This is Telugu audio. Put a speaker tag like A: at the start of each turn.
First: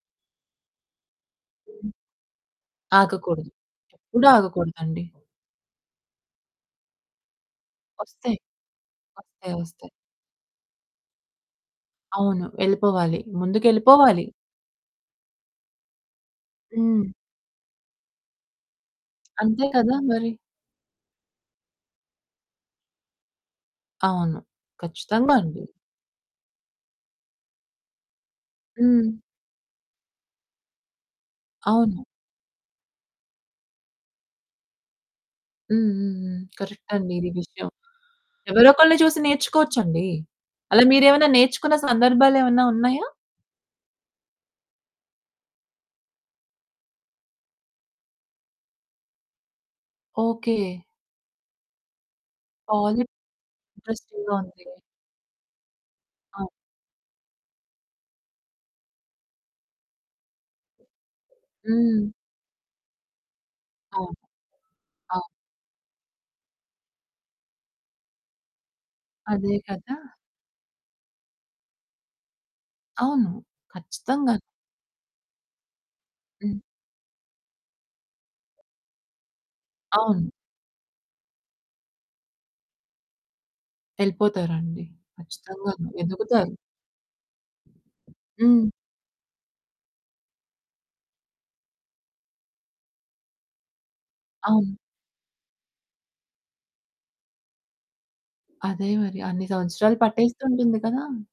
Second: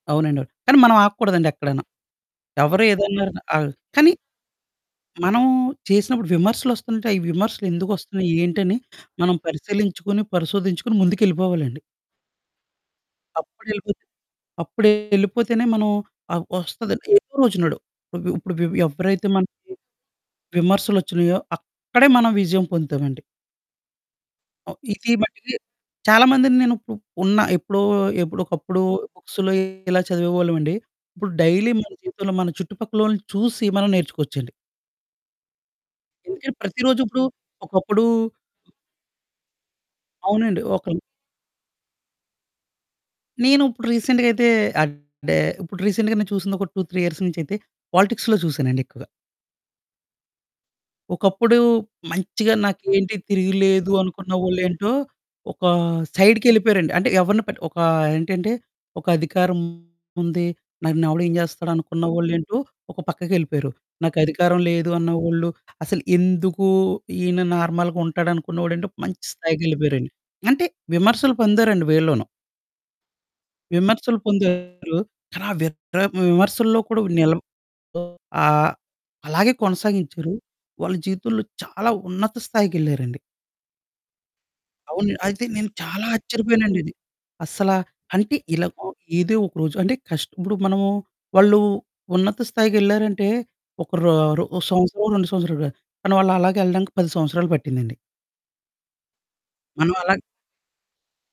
A: అవునండి అవును. కానీ మనం ఆగకూడదండి ఎక్కడును.
B: హ్మ్.
A: ఎవరు ఏదన్నరన
B: ఆగకూడదు.
A: ఆహ్, కానీ
B: ఎప్పుడు ఆగకూడదండి.
A: మనం చేసినప్పుడు విమర్శలోస్తుంటాయి. విమర్శలు ఎందుకొస్తున్నాయి?
B: వస్తాయి.
A: ఏంటని మనం
B: వస్తాయి, వస్తాయి.
A: పరిశీలించుకుని, పరిశోధించుకొని ముందుకెళ్ళిపోవాలండి.
B: అవును వెళ్ళిపోవాలి,
A: అప్పుడేళ్ళిపోతే
B: ముందుకెళ్ళిపోవాలి.
A: అప్పుడే ఎళ్ళిపోతేనే మనం ఆహ్, వస్తదని
B: హ్మ్.
A: ఏదో రోజునడు. ఇప్పుడు వి వి ఎవ్వరైతే
B: అంతే
A: మనకి
B: కదా! మరి.
A: విమర్శలోచ్చినాయో అక్కడే మనం విజయం పొందుతామండి.
B: అవును.
A: ఓ ఇది
B: ఖచ్చితంగా
A: మటికీ
B: అండి.
A: చాలా మందిని నేను ఉపు ఉన్నా ఎప్పుడో ఎప్పుడో ఒకప్పుడు
B: హ్మ్.
A: బుక్స్‌లో ఇలా చదివేవాళ్ళమండి. ఇప్పుడు డైలీ మన
B: అవును.
A: జీవితంలో మన చుట్టుపక్కలోళ్ళని చూసి మనం నేర్చుకోవచ్చండి.
B: హ్మ్, హ్మ్, హ్మ్,
A: ఎందుకంటే
B: కరెక్ట్
A: ప్రతిరోజు
B: అండి
A: ఇప్పుడు
B: ఇది విషయం.
A: ఒకప్పుడు
B: ఎవరో ఒక్కలని చూసి నేర్చుకోవచ్చండి.
A: అవునండీ
B: అలా
A: ఒకళ్ళు
B: మీరు ఏమైనా నేర్చుకున్న సందర్భాలు ఏమైనా ఉన్నాయా?
A: నేను ఇప్పుడు రీసెంట్‍గా అయితే అడే ఇప్పుడు రీసెంట్‍గా నేను చూసింది ఒక 2, 3 ఇయర్స్ నుంచి అయితే పాలిటిక్స్‌లో చూసానండి ఎక్కువగా.
B: ఓకే.
A: ఒకప్పుడు మంచిగా
B: పాలి
A: "నాకేంటి తిరిగులేదు" అనుకున్న
B: ఇంట్రెస్టింగ్‍గా
A: వాళ్ళు
B: ఉంది.
A: ఏంటో, ఒక
B: అవును.
A: సైడ్‍కెళ్ళిపోయారండి. అంటే ఎవరిని పట్టి ఒక ఏంటంటే "ఒక అధికారముంది, నన్ను ఎవడు ఏం చేస్తాడు?" అనుకున్న
B: హ్మ్.
A: వాళ్ళేంటో ఒక పక్కకెళ్ళిపోయారు.
B: అవును,
A: నాకు అధికారం లేదు
B: అవును.
A: అన్నవాళ్ళు, అసలు ఎందుకు ఈయన నార్మల్‍గా ఉంటాడనుకున్నవాడు ఏంటో మంచి
B: అదే కదా!
A: స్థాయికెళ్ళిపోయారండి. అంటే విమర్శలు పొందారండి వీళ్ళోనూ.
B: అవును.
A: విమర్శలు
B: ఖచ్చితంగా!
A: పొందారు. ఆలా వీర్ ఆహ్,
B: హ్మ్.
A: విమర్శల్లో కూడా నిల ఓహ్, ఆహ్, అలాగే
B: అవును.
A: కొనసాగించారు వాళ్ళ జీవితంలో చాలా ఉన్నత స్థాయికెళ్ళారండి.
B: ఎళ్ళిపోతారండి.
A: అవును. అయితే నేను
B: ఖచ్చితంగా
A: చాలా
B: ఎదుగుతారు.
A: ఆశ్చర్యపోయానండి. ఇది అస్సలా అంటే
B: హ్మ్.
A: ఇలాగ ఏదో ఒకరోజు అంటే కష్టం ఇప్పుడు మనము వాళ్ళు ఉన్నత స్థాయికెళ్లారంటే ఒక రో రో
B: అవును.
A: సంవత్సరమొ, 2 సంవత్సరాలు కాదు. కానీ వాళ్ళు అలాగే వెళ్ళడానికి 10 సంవత్సరాలు పట్టిందండి.
B: అదే మరి అన్ని
A: మనం
B: సంవత్సరాలు
A: అలా
B: పట్టేస్తుంటుంది కదా!